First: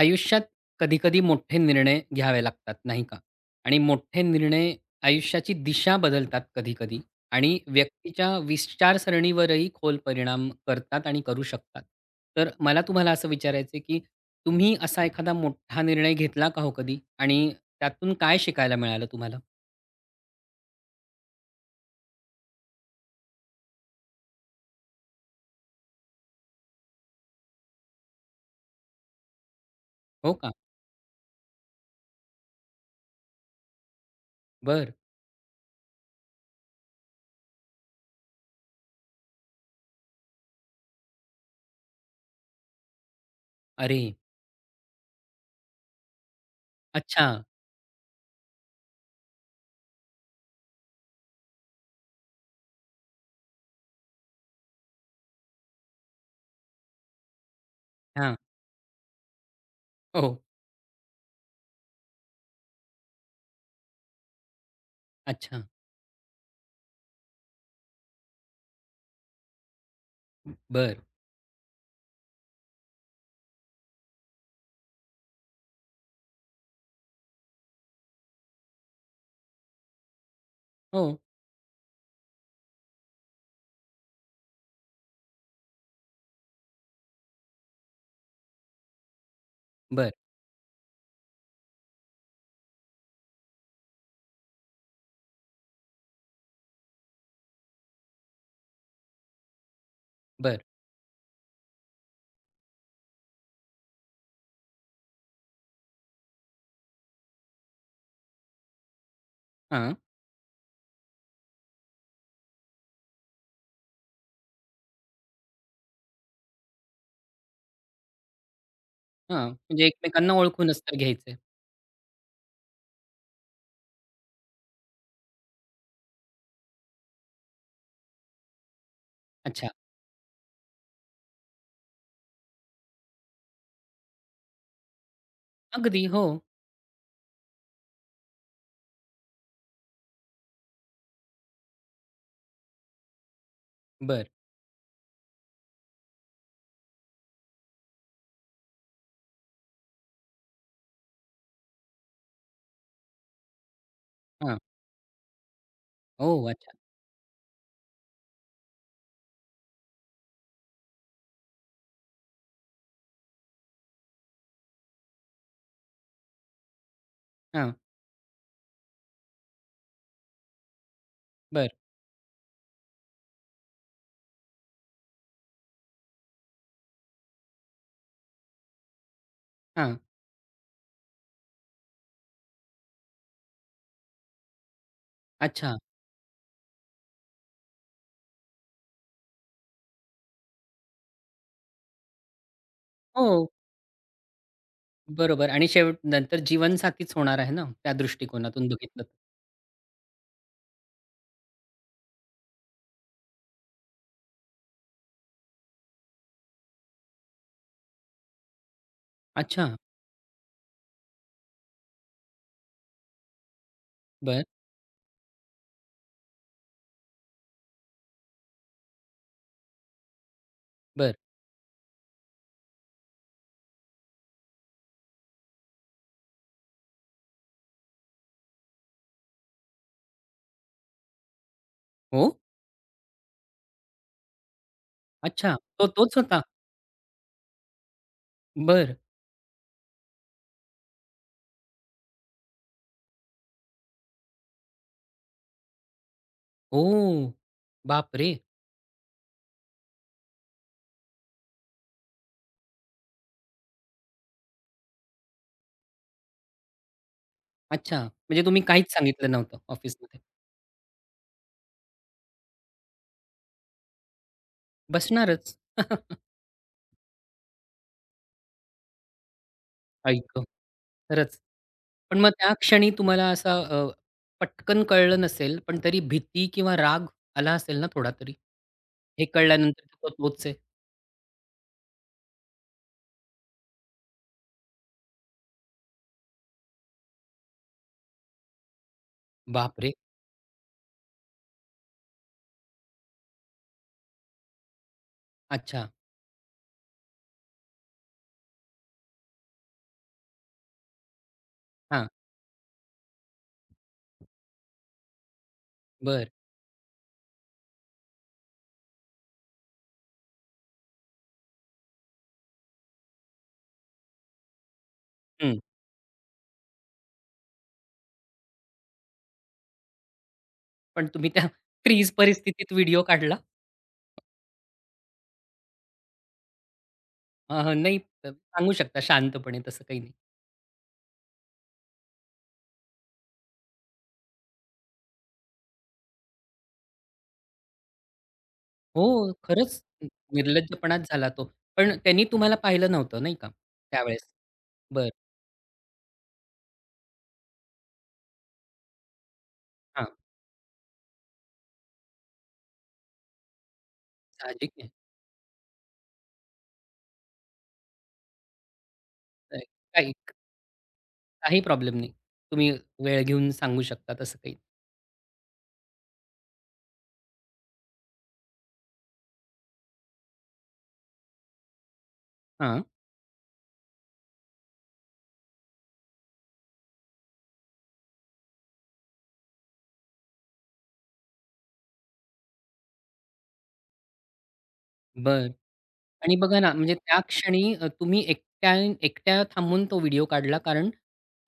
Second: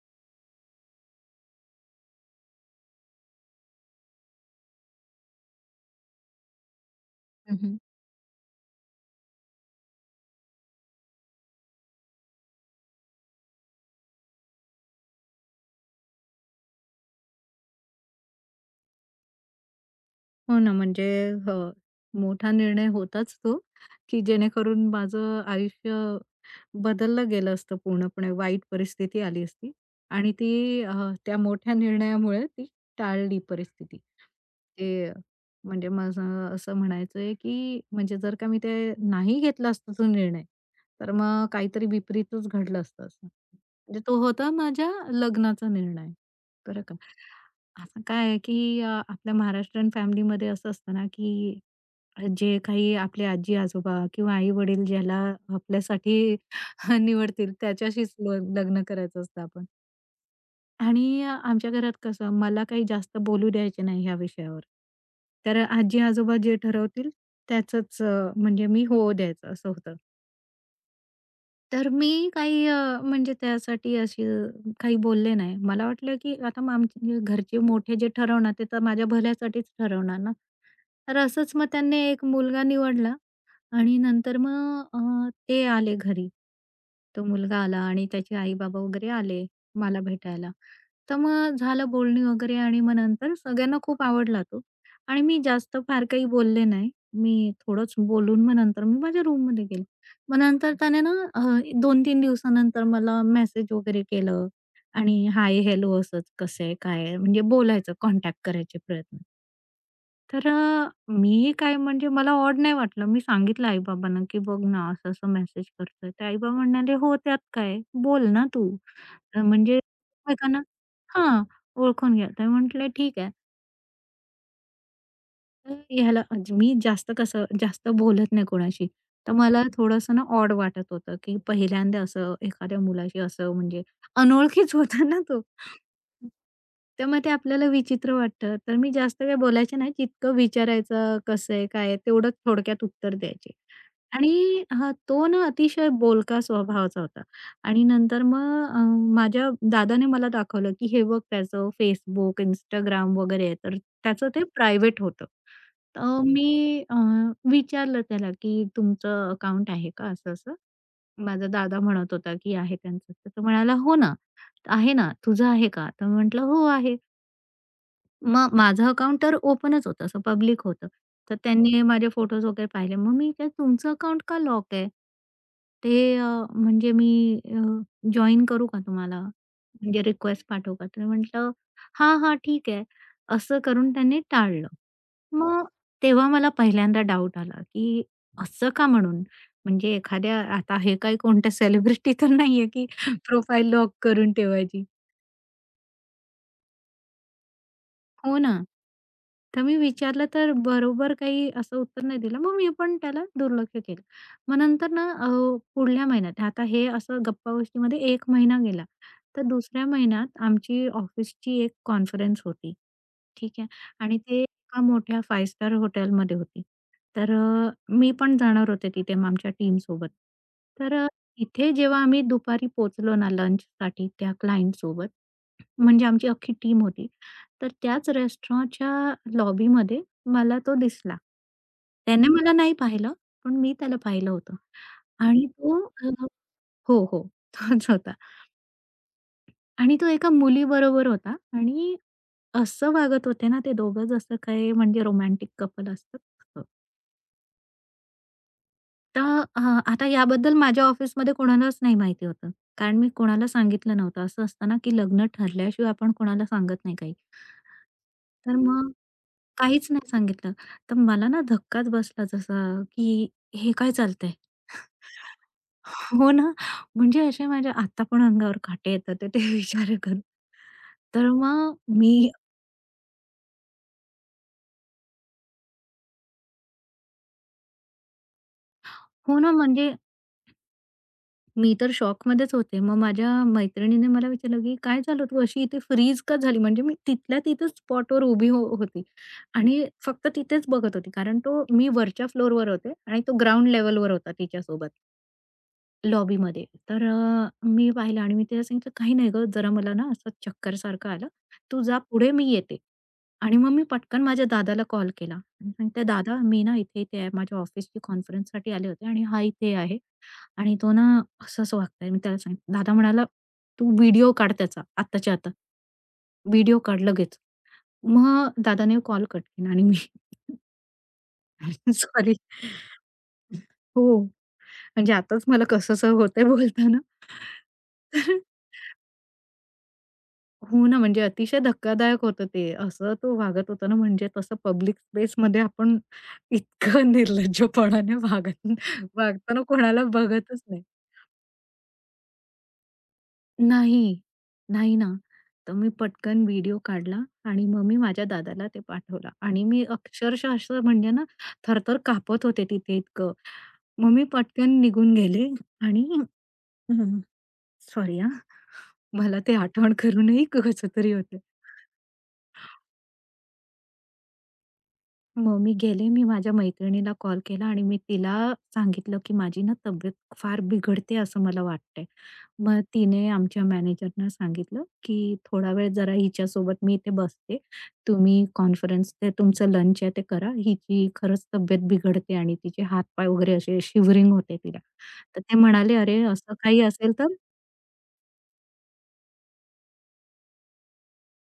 आयुष्यात कधी-कधी मोठे निर्णय घ्यावे लागतात, नाही का? आणि मोठे निर्णय आयुष्याची दिशा बदलतात कधी-कधी हं, आणि हं. व्यक्तीच्या विचारसरणीवरही खोल परिणाम करतात आणि करू शकतात. तर मला तुम्हाला असं विचारायचं आहे, की तुम्ही असा एखादा मोठा निर्णय घेतला का हो कधी? आणि त्यातून काय शिकायला मिळालं तुम्हाला? हो ना, म्हणजे हो, मोठा निर्णय होताच तो, की जेणेकरून माझं आयुष्य बदललं गेलं असतं पूर्णपणे. वाईट परिस्थिती आली असती हो आणि ती का? त्या मोठ्या निर्णयामुळे ती टाळली परिस्थिती. बरं. ते म्हणजे माझं असं म्हणायचं आहे, की म्हणजे जर का मी ते नाही घेतलं असतं तो निर्णय, तर मग काहीतरी विपरीतच घडलं असतं. म्हणजे अरे! तो होता माझ्या लग्नाचा निर्णय, बरं का. अच्छा. असं काय आहे, की आपल्या महाराष्ट्रीयन फॅमिलीमध्ये असं असतं ना, की जे काही आपले आजी-आजोबा किंवा आई-वडील ज्याला आपल्यासाठी निवडतील त्याच्याशीच हां. लग्न करायचं असतं आपण. हो. आणि आमच्या घरात कसं मला काही जास्त बोलू द्यायचे नाही ह्या विषयावर. तर अच्छा. आजी-आजोबा जे ठरवतील त्याचंच म्हणजे मी हो द्यायचं असं होतं. बरं. तर मी काही म्हणजे त्यासाठी अशी काही बोलले नाही. मला वाटलं की आता मग आमचे घरचे मोठे जे ठरवणार ते तर माझ्या भल्यासाठीच ठरवणार ना. तर हो. असंच मग त्यांनी एक मुलगा निवडला आणि नंतर मग ते आले घरी. तो मुलगा आला आणि त्याचे आई-बाबा वगैरे आले मला बरं, भेटायला. तर मग झालं बोलणी वगैरे आणि मग नंतर सगळ्यांना खूप आवडला तो आणि मी जास्त फार काही बोलले नाही. मी थोडंच बोलून मग नंतर मी माझ्या रूममध्ये गेले. मग बरं. नंतर त्याने ना 2-3 दिवसानंतर मला मेसेज वगैरे केलं आणि हाय, हेल्लो असंच कसं आहे, काय आहे म्हणजे बोलायचं, कॉन्टॅक्ट करायचे प्रयत्न. हां, तर मी काय म्हणजे मला ऑड नाही वाटलं. मी सांगितलं आई-बाबांना, की "बघ ना, असं-असं मेसेज करतोय." तर आई-बाबा म्हणाले, "हो, त्यात काय? बोल ना तू." हां. म्हणजे म्हणजे एकमेकांना एकमेकांना ओळखूनच तर घ्यायचंय. हां, ओळखून घ्या. तर म्हटलं, "ठीक आहे." तर ह्याला आज मी जास्त कसं जास्त बोलत नाही कोणाशी. तर मला अच्छा. थोडंसं ना ऑड वाटत होतं, की पहिल्यांदा असं एखाद्या मुलाशी असं म्हणजे अनोळखीच होता ना तो. अगदी, हो. तर मग ते आपल्याला विचित्र वाटतं. तर मी जास्त काही बोलायचे नाही. जितकं विचारायचं, कसं आहे, काय आहे, तेवढंच थोडक्यात उत्तर द्यायचे. बरं. आणि हां, तो ना अतिशय बोलका स्वभावाचा होता. आणि नंतर मग माझ्या दादाने मला दाखवलं, की हे बघ त्याचं Facebook, Instagram वगैरे आहे. तर त्याचं ते हां. प्रायव्हेट होतं. तर ओह! अच्छा. मी विचारलं त्याला, की "तुमचं अकाउंट आहे का?" असं-असं. माझा दादा म्हणत होता, की आहे त्यांचं. तर तो म्हणाला, "हो ना, आहे ना. तुझं आहे का?" तर म्हटलं, "हो आहे." हां. मग माझं अकाउंट तर ओपनच होतं, असं पब्लिक होतं. तर बरं. त्यांनी माझे फोटोज वगैरे पाहिले. मग मी काय तुमचं अकाउंट का लॉक आहे? ते म्हणजे मी जॉइन करू का तुम्हाला? हां. म्हणजे रिक्वेस्ट पाठवू का? तर म्हटलं, "हां, हां, ठीक आहे." असं करून त्यांनी टाळलं. मग अच्छा. तेव्हा मला पहिल्यांदा डाऊट आला, की असं का म्हणून? म्हणजे एखाद्या आता हे काही कोणत्या सेलिब्रिटी तर नाहीये, की हो, प्रोफाईल लॉक करून ठेवायची. बरोबर आणि शेवट नंतर जीवनसाथीच होणार आहे ना, त्या हो ना. दृष्टिकोनातून बघितलं तर. तर मी विचारलं तर बरोबर काही असं उत्तर नाही दिलं. मग मी पण त्याला दुर्लक्ष केलं. मग नंतर ना पुढल्या महिन्यात आता हे असं गप्पागोष्टीमध्ये एक महिना गेला. तर अच्छा. दुसऱ्या महिन्यात आमची ऑफिसची एक कॉन्फरन्स होती. ठीक आहे. आणि ते बरं, एका मोठ्या 5 स्टार हॉटेलमध्ये होती. तर मी पण जाणार होते तिथे मग आमच्या टीमसोबत. तर बरं. तिथे जेव्हा आम्ही दुपारी पोहोचलो ना लंचसाठी त्या क्लायंटसोबत, म्हणजे आमची अख्खी टीम होती. तर त्याच रेस्टॉरंटच्या लॉबीमध्ये मला तो दिसला. त्याने हो? मला नाही पाहिलं, पण मी त्याला पाहिलं होतं आणि अच्छा. तो तो अ, तोच होता? हो, हो. तोच होता बरं. आणि तो एका मुलीबरोबर होता आणि असं वागत होते ना ते दोघं जसं काही म्हणजे रोमॅन्टिक कपल असतात तसं. ओह! बापरे! तर आता याबद्दल माझ्या ऑफिसमध्ये कोणालाच नाही माहिती होतं. कारण मी कोणाला सांगितलं नव्हतं. असं असतं ना, की लग्न ठरल्याशिवाय आपण कोणाला सांगत नाही काही. अच्छा. म्हणजे तर तुम्ही मग काहीच सांगितलं नव्हतं काहीच नाही ऑफिसमध्ये. सांगितलं. तर मला ना धक्काच बसला जसा, की हे काय चालतंय? बसणारच. हो ना, म्हणजे असे माझ्या आता पण अंगावर काटे येतात आहे ते विचार आई करून. गं! तर खरंच. मग पण मग मी त्या क्षणी तुम्हाला असा पटकन कळलं नसेल, पण तरी भीती किंवा राग आला असेल ना थोडा तरी? हे हो ना, कळल्यानंतर म्हणजे तो तोच आहे. मी तर शॉकमध्येच होते. मग माझ्या मैत्रिणीने मला विचारलं, की "काय झालं तू अशी इथे फ्रीज का झाली?" म्हणजे मी तिथल्या तिथेच स्पॉटवर उभी होती आणि बापरे! फक्त तिथेच बघत होती. कारण मी वरच्या फ्लोरवर होते आणि तो ग्राउंड लेव्हलवर होता तिच्यासोबत. अच्छा. लॉबीमध्ये. तर मी पाहिलं आणि मी तिला सांगितलं, "काही नाही गं, जरा मला ना असं चक्करसारखं आलं. तू जा हां, पुढे, मी येते." आणि मग मी पटकन माझ्या दादाला कॉल केला आणि सांगितलं, बरं. "दादा, मी ना इथे-इथे आहे. माझ्या ऑफिसची कॉन्फरन्ससाठी आले होते आणि हा इथे आहे आणि तो ना असं-असं वागतोय." मी त्याला सांगितलं. दादा म्हणाला, "तू व्हिडिओ काढ त्याचा आत्ताच्या आता. हं. व्हिडिओ काढ लगेच." मग दादाने कॉल कट केला आणि मी पण तुम्ही त्या फ्रीज सॉरी. परिस्थितीत व्हिडिओ काढला? हो, म्हणजे आताच मला कसंसं होतंय बोलताना. हां, हां. नाही सांगू शकता शांतपणे तसं काही नाही. हो ना, म्हणजे अतिशय धक्कादायक होतं ते. असं तो वागत होता ना, म्हणजे तसं पब्लिक स्पेसमध्ये आपण इतकं निर्लज्जपणाने वागत हो, वागताना खरंच कोणाला न बघतच नाही. निर्लज्जपणाच झाला तो. पण त्यांनी तुम्हाला पाहिलं नव्हतं नाही का नाही, त्यावेळेस? नाही ना. बरं. तर मी पटकन व्हिडिओ काढला आणि मग मी माझ्या दादाला ते पाठवला आणि मी हां, अक्षरशः असं म्हणजे ना, थरथर कापत होते तिथे इतकं. मग मी साहजिक पटकन आहे. निघून गेले आणि सॉरी हां, मला ते नाही आठवण काही करूनही कसं तरी होतं. काही प्रॉब्लेम नाही. तुम्ही वेळ घेऊन सांगू शकता तसं काही. मग मी गेले. मी माझ्या मैत्रिणीला कॉल केला आणि मी तिला सांगितलं, की माझी ना तब्येत फार बिघडते असं मला वाटतंय. मग हां, तिने आमच्या मॅनेजरना सांगितलं, की "थोडा वेळ जरा हिच्यासोबत मी इथे बसते. तुम्ही कॉन्फरन्स ते तुमचं लंच आहे ते करा. हिची खरंच तब्येत बिघडते आणि तिचे हात वगैरे असे शिवरिंग होते तिला." तर बरं. ते म्हणाले, "अरे, आणि असं बघा ना, काही म्हणजे असेल त्या तर" क्षणी तुम्ही एकट्या एकट्या थांबून तो व्हिडिओ काढला कारण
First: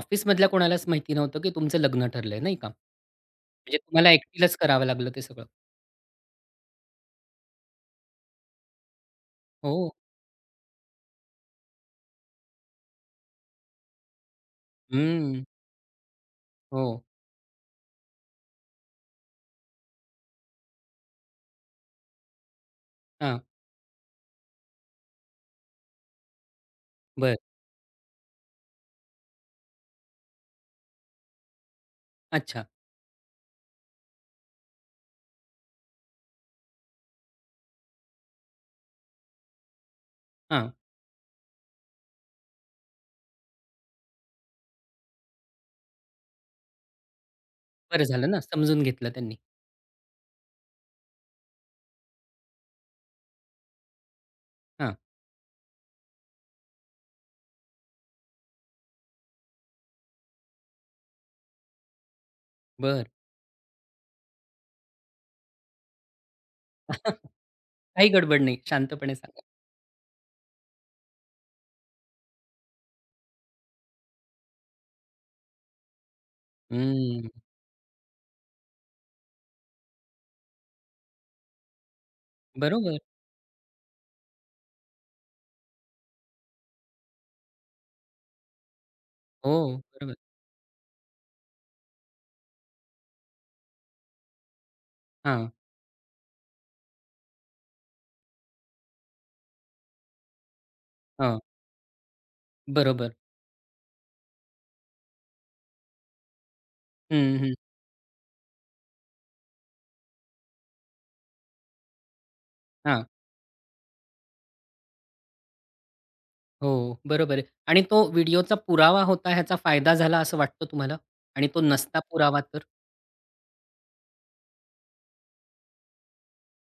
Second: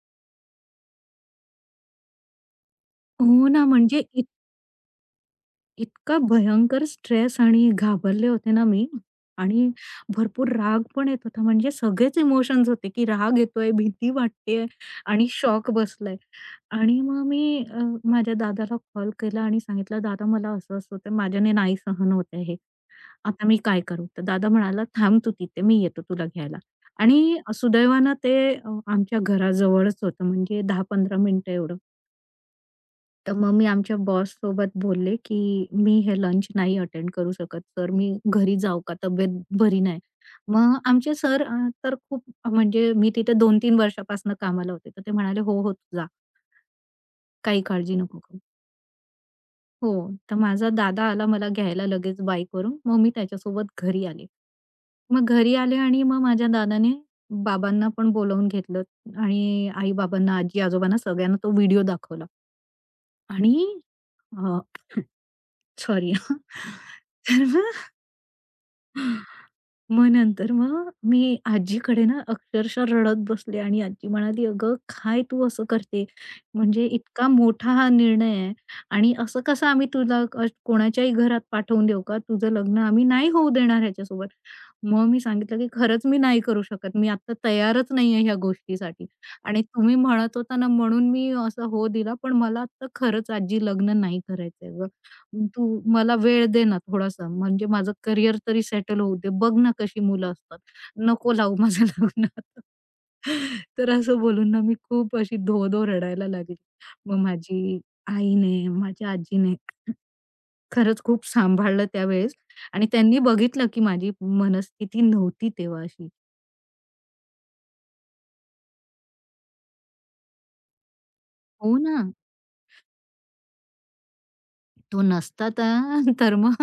ऑफिसमधल्या कोणालाच माहिती नव्हतं, की तुमचं लग्न ठरलंय, नाही का? म्हणजे हो ना, म्हणजे तुम्हाला एकटीलाच करावं लागलं ते सगळं. इतका भयंकर स्ट्रेस आणि घाबरले होते ना मी आणि हो. भरपूर राग पण येत होता. म्हणजे सगळेच इमोशन्स होते, की राग येतोय, भीती वाटतेय आणि हं. शॉक बसलाय. हो. आणि मग मी माझ्या दादाला कॉल केला आणि सांगितलं, "दादा मला असं-असं होतंय, माझ्याने नाही सहन होत आहे हे. हां. आता मी काय करू?" तर दादा म्हणाला, "थांब तू तिथे, मी येतो तुला घ्यायला." बरं. आणि सुदैवानं ते आमच्या घराजवळच होतं म्हणजे 10-15 मिनिटं एवढं. अच्छा. तर मग मी आमच्या बॉससोबत बोलले, की "मी हे लंच नाही अटेंड करू शकत सर, मी घरी जाऊ का? तब्येत बरी नाही." हां. मग आमचे सर तर खूप म्हणजे मी तिथे 2-3 वर्षापासून कामाला होते. तर ते म्हणाले, "हो, हो, तू जा. काही काळजी बरं नको झालं करू." ना, समजून घेतलं त्यांनी. हो, तर माझा दादा आला मला घ्यायला लगेच बाईकवरून. मग मी त्याच्यासोबत घरी आले. हां. मग घरी आले आणि मग माझ्या दादाने बाबांना पण बोलावून घेतलं आणि आई-बाबांना, आजी-आजोबांना सगळ्यांना तो व्हिडिओ दाखवला बरं. आणि सॉरी तर मग काही गडबड नाही. शांतपणे सांगा. मग नंतर मग मी आजीकडे ना अक्षरशः रडत बसले आणि आजी म्हणाली, "अगं, काय तू असं करते? म्हणजे हं. इतका मोठा हा निर्णय आहे आणि असं कसं आम्ही तुला कोणाच्याही घरात पाठवून देऊ का? तुझं लग्न बरोबर. आम्ही नाही होऊ देणार ह्याच्यासोबत." मग मी सांगितलं, की "खरंच मी नाही करू शकत. मी आता तयारच नाहीये ह्या गोष्टीसाठी आणि हो. तुम्ही बरोबर. म्हणत होता ना म्हणून मी असं हो दिला, पण मला आता खरंच आजी लग्न नाही करायचंय. हां. तू मला वेळ दे ना थोडासा, म्हणजे माझं करियर तरी सेटल होऊ दे. बघ ना कशी मुलं असतात. नको हां. लावू माझं लग्न आता." बरोबर. तर असं बोलून ना मी खूप अशी धो-धो रडायला लागली. मग हं, हं. माझी आईने, माझ्या आजीने खरंच खूप सांभाळलं त्यावेळेस आणि हां. त्यांनी बघितलं की माझी मनस्थिती नव्हती तेव्हा अशी. हो, बरोबर आहे. आणि तो व्हिडिओचा पुरावा होता ह्याचा फायदा झाला असं वाटतं तुम्हाला? आणि तो हो ना. नसता पुरावा तर? तो नसता तर तर मग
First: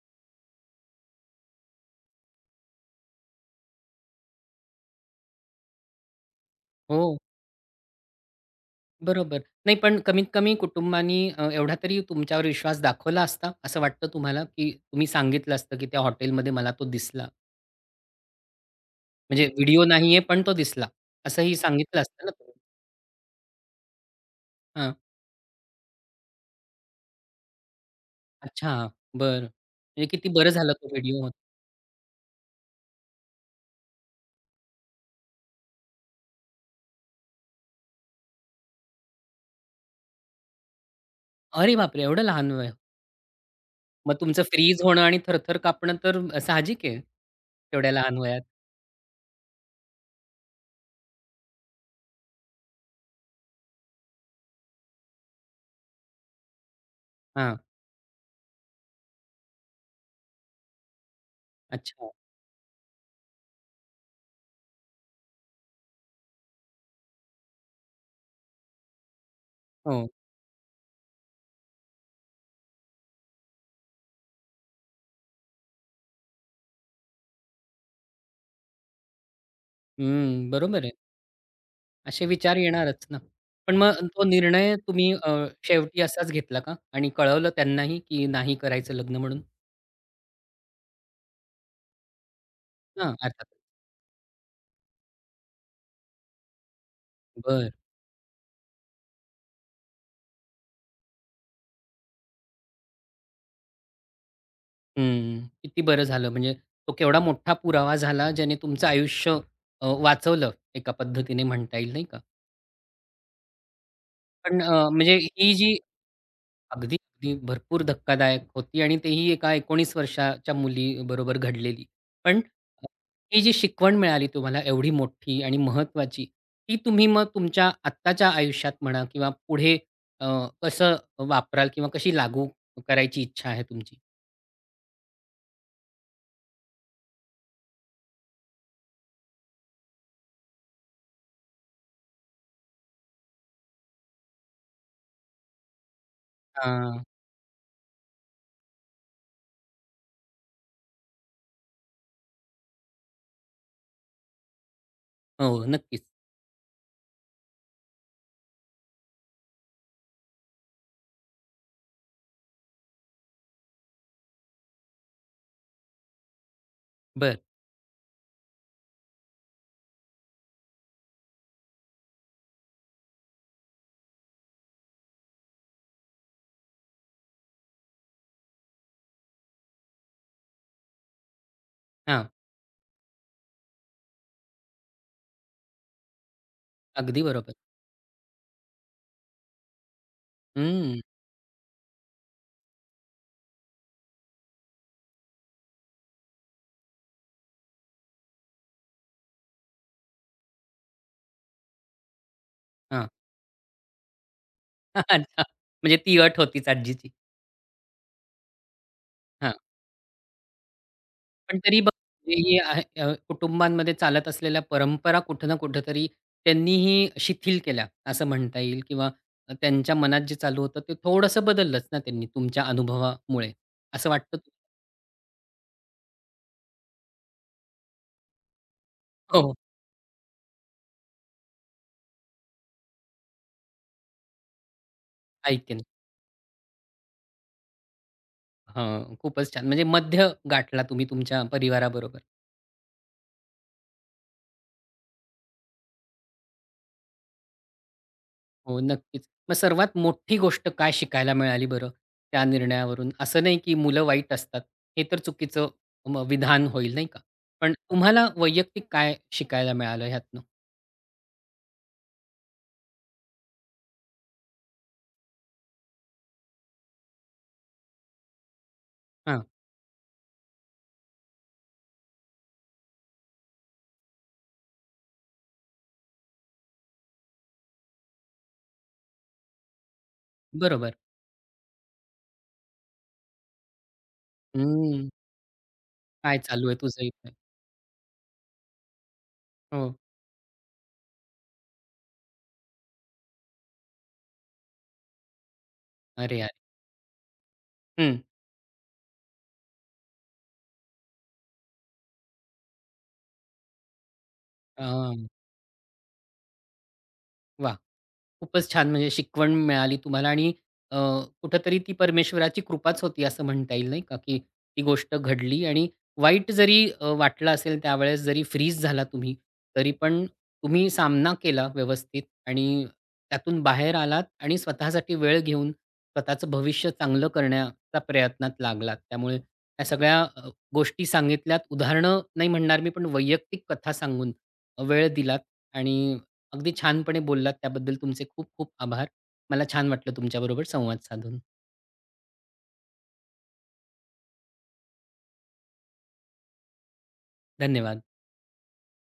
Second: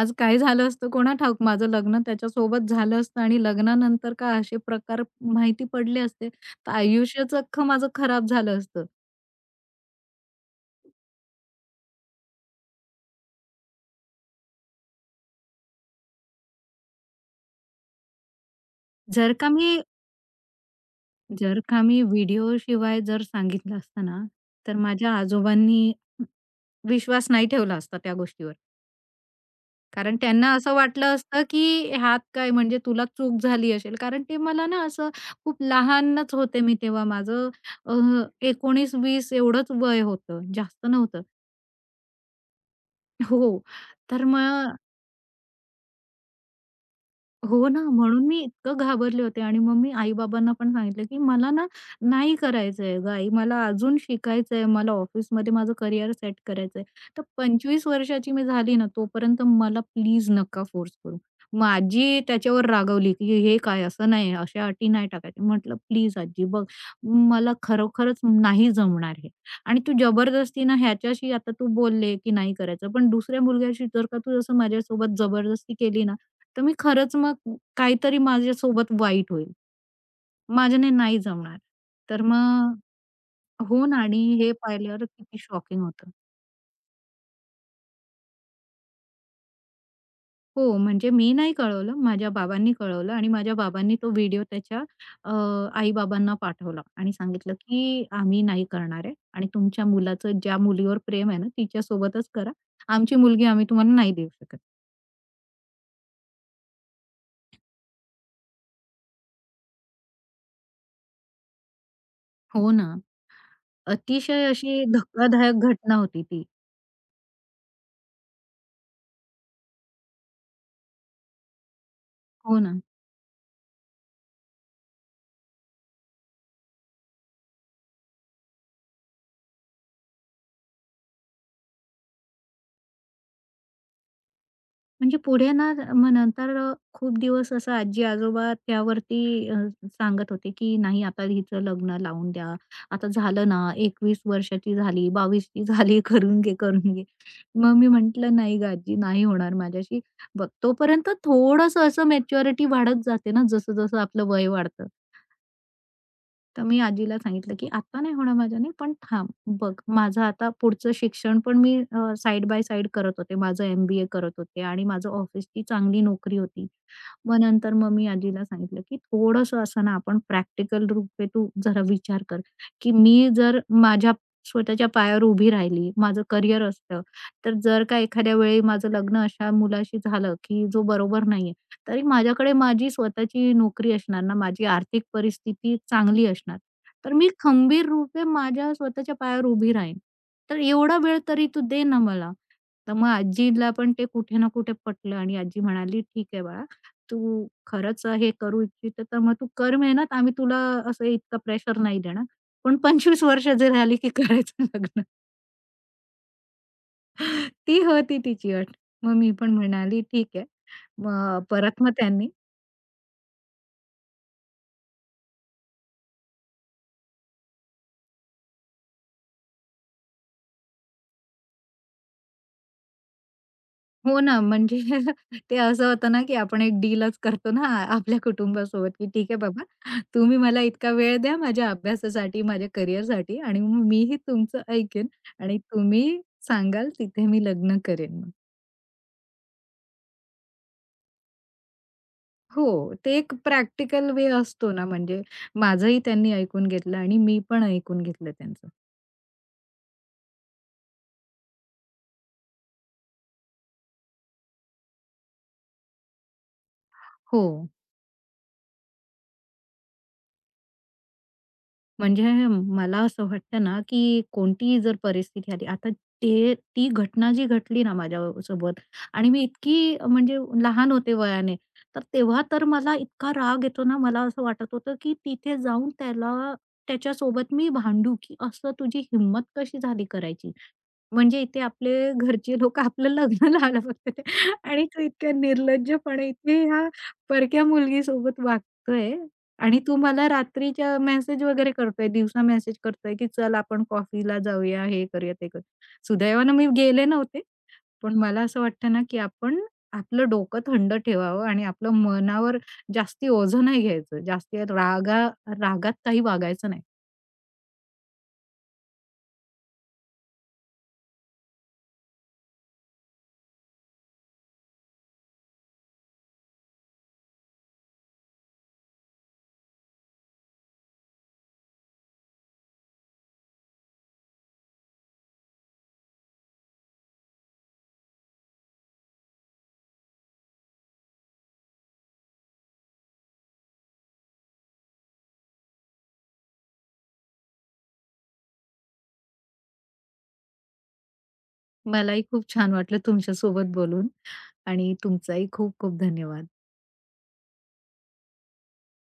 आज काय झालं असतं कोणा ठाऊक? माझं लग्न त्याच्यासोबत झालं असतं आणि लग्नानंतर का असे प्रकार माहिती पडले असते, तर हो, आयुष्यच अख्खं माझं खराब झालं असतं. बरोबर. नाही पण कमीत कमी कुटुंबानी एवढा तरी तुमच्यावर विश्वास दाखवला असता, असं वाटतं तुम्हाला, की तुम्ही सांगितलं असतं, की त्या हॉटेलमध्ये मला तो दिसला. जर म्हणजे का मी व्हिडिओ नाहीये पण तो दिसला. असंही जर का सांगितलं मी असतं ना तुम्ही? व्हिडिओशिवाय जर सांगितलं असतं ना, तर हां. माझ्या आजोबांनी विश्वास नाही ठेवला असता त्या गोष्टीवर. अच्छा, बरं. म्हणजे कारण किती बरं त्यांना झालं असं तो वाटलं व्हिडिओ होता. असतं, की ह्यात काय म्हणजे तुला चूक झाली असेल. कारण ते मला ना असं खूप लहानच होते मी तेव्हा. माझं अ, 19-20 एवढंच वय होतं, जास्त नव्हतं. अरे बापरे! एवढं लहान वय. हो. मग तर तुमचं मग फ्रीज होणं आणि थरथर कापणं तर साहजिक आहे, हो ना, तेवढ्या लहान म्हणून मी वयात. इतकं घाबरले होते आणि मग मी आई-बाबांना पण सांगितलं, की "मला ना नाही करायचंय गं आई, मला अजून शिकायचंय, मला ऑफिसमध्ये माझं करियर सेट करायचंय." तर हां, 25 वर्षाची मी झाली ना, तोपर्यंत मला प्लीज नका फोर्स करू. मग अच्छा. आजी त्याच्यावर रागवली, की "हे काय असं नाही, अशा अटी नाही टाकायच्या." म्हटलं, "प्लीज आजी बघ, मला खरोखरच नाही जमणार हे आणि तू हो. जबरदस्तीनं ह्याच्याशी आता तू बोलले, की नाही करायचं, पण दुसऱ्या मुलग्याशी जर का तू असं माझ्यासोबत जबरदस्ती केली ना, तर मी खरंच मग काहीतरी माझ्यासोबत वाईट होईल. हं, बरोबर आहे. माझ्याने नाही जमणार. तर असे विचार मग येणारच ना. पण हो मग ना आणि तो हे निर्णय पाहिल्यावर तुम्ही किती शॉकिंग शेवटी होतं. असाच घेतला का? आणि कळवलं त्यांनाही की नाही करायचं लग्न म्हणून? हो, म्हणजे मी नाही कळवलं. माझ्या बाबांनी हां, कळवलं आणि अर्थात. माझ्या बाबांनी तो व्हिडिओ त्याच्या आई-बाबांना पाठवला आणि सांगितलं, बरं. की "आम्ही नाही करणार आहे आणि तुमच्या मुलाचं ज्या मुलीवर प्रेम आहे ना, तिच्यासोबतच करा. आमची मुलगी आम्ही तुम्हाला नाही देऊ शकत." हं. किती बरं झालं म्हणजे तो केवढा मोठा पुरावा झाला ज्याने तुमचं आयुष्य वाचवलं एका पद्धतीने म्हणता येईल नाही का? हो ना. अतिशय पण अशी म्हणजे ही धक्कादायक जी घटना होती ती. अगदी, अगदी भरपूर धक्कादायक होती आणि तेही एका 19 वर्षाच्या मुलीबरोबर घडलेली. पण हो ना. ही जी शिकवण मिळाली तुम्हाला एवढी मोठी आणि महत्वाची ती तुम्ही मग तुमच्या आत्ताच्या आयुष्यात म्हणा किंवा पुढे अ, कसं वापराल किंवा कशी लागू करायची इच्छा आहे तुमची? म्हणजे पुढे ना मग नंतर खूप दिवस असं आजी-आजोबा त्यावरती सांगत होते, की "नाही आता हिचं लग्न लावून द्या. आता झालं ना 21 वर्षाची झाली, 22 ची झाली, करून घे, करून हां. घे." मग मी म्हटलं, "नाही गं आजी, नाही होणार माझ्याशी." बघ तोपर्यंत थोडंसं असं मॅच्युरिटी वाढत जाते ना जसं-जसं आपलं वय वाढतं. हो, नक्कीच. तर मी आजीला सांगितलं, की "आता नाही होणार माझ्याने, पण थांब बघ माझं आता पुढचं शिक्षण पण मी साइड बाय साइड करत होते. माझं MBA करत होते आणि माझं ऑफिसची चांगली नोकरी होती." बरं. मग नंतर मग मी आजीला सांगितलं, की "थोडंसं असं ना आपण प्रॅक्टिकल रूपे तू जरा विचार कर, की मी जर माझ्या स्वतःच्या पायावर उभी राहिली, माझं करिअर असतं, तर जर का एखाद्या वेळी माझं लग्न अशा मुलाशी झालं, की जो बरोबर नाही तरी हां. माझ्याकडे माझी स्वतःची नोकरी असणार ना, माझी आर्थिक परिस्थिती चांगली असणार. तर अगदी मी बरोबर. खंबीर रूपे माझ्या स्वतःच्या पायावर उभी राहीन. तर एवढा हं. वेळ तरी तू दे ना मला. तर मग आजीला पण ते कुठे ना कुठे पटलं आणि आजी म्हणाली, "ठीक आहे बाळा, तू खरंच हे करू इच्छिते तर मग तू कर मेहनत. आम्ही तुला असं इतकं प्रेशर नाही देणार. पण हां. 25 वर्ष जे झाली की करायचं लग्न." अच्छा. म्हणजे ती अट होतीच आजीची. ती होती तिची अट. मग मी पण म्हणाली, "ठीक आहे." मग पण तरी परत बघ मग त्यांनी हे आहे कुटुंबांमध्ये चालत असलेल्या परंपरा कुठं ना कुठेतरी त्यांनीही शिथिल केल्या असं म्हणता येईल किंवा त्यांच्या मनात जे चालू होतं ते थोडंसं बदललंच ना त्यांनी तुमच्या अनुभवामुळे, असं हो वाटतं? ना, म्हणजे ते असं होतं ना, की आपण एक डीलच करतो ना आपल्या कुटुंबासोबत, की ठीक आहे हो, बाबा, तुम्ही मला इतका वेळ द्या माझ्या अभ्यासासाठी, माझ्या करिअरसाठी आणि मग मीही तुमचं ऐकेन आणि ऐकेन. तुम्ही सांगाल तिथे मी लग्न करेन मग. हां, खूपच छान. म्हणजे मध्य गाठला तुम्ही तुमच्या परिवाराबरोबर. हो, ते एक प्रॅक्टिकल वे असतो ना, म्हणजे माझंही त्यांनी ऐकून घेतलं आणि मी पण ऐकून घेतलं त्यांचं. हो, नक्कीच. मग सर्वात मोठी गोष्ट काय शिकायला मिळाली बरं त्या निर्णयावरून? असं नाही की मुलं वाईट असतात, हे तर चुकीचं विधान होईल नाही का? हो. पण तुम्हाला वैयक्तिक काय शिकायला मिळालं ह्यातनं? म्हणजे मला असं वाटतं ना, की कोणतीही जर परिस्थिती आली, आता ती घटना जी घडली ना माझ्यासोबत आणि मी हां, इतकी म्हणजे लहान होते वयाने, तर तेव्हा तर मला इतका राग येतो ना, मला असं वाटत होतं, की तिथे जाऊन त्याला त्याच्यासोबत मी भांडू, की असं तुझी हिंमत कशी झाली करायची? बरोबर. म्हणजे इथे आपले घरचे लोकं आपलं लग्न लावायला बघतात आहे आणि तू हम्म. इतक्या निर्लज्जपणे काय इथे चालू आहे ह्या तुझं इथे? परक्या मुलगीसोबत वागतोय. आणि हो. तू मला रात्रीच्या मेसेज वगैरे करतोय, दिवसा मेसेज करतोय, की चल आपण कॉफीला जाऊया, हे करूया, ते करूया. अरे यार! सुदैवानं मी गेले नव्हते. पण हं. मला असं वाटतं ना, की आपण आपलं डोकं थंड ठेवावं आणि आपलं मनावर जास्ती ओझं नाही घ्यायचं. जास्ती रागात काही वागायचं नाही. वाह! खूपच छान म्हणजे शिकवण मिळाली तुम्हाला आणि अ, कुठेतरी ती परमेश्वराची कृपाच होती असं म्हणता येईल नाही का, की ती गोष्ट घडली आणि वाईट जरी वाटलं असेल त्यावेळेस जरी फ्रीज झाला तुम्ही, तरी पण तुम्ही सामना केला व्यवस्थित आणि त्यातून बाहेर आलात आणि स्वतःसाठी वेळ घेऊन स्वतःचं भविष्य चांगलं करण्याचा प्रयत्नात लागलात. त्यामुळे या सगळ्या गोष्टी सांगितल्यात, उदाहरणं नाही म्हणणार मी पण वैयक्तिक कथा सांगून वेळ दिलात आणि अगदी छानपणे बोललात त्याबद्दल तुमचे खूप खूप आभार. मला छान वाटलं तुमच्याबरोबर संवाद साधून. मलाही खूप छान वाटलं तुमच्यासोबत बोलून आणि तुमचाही खूप खूप धन्यवाद. धन्यवाद.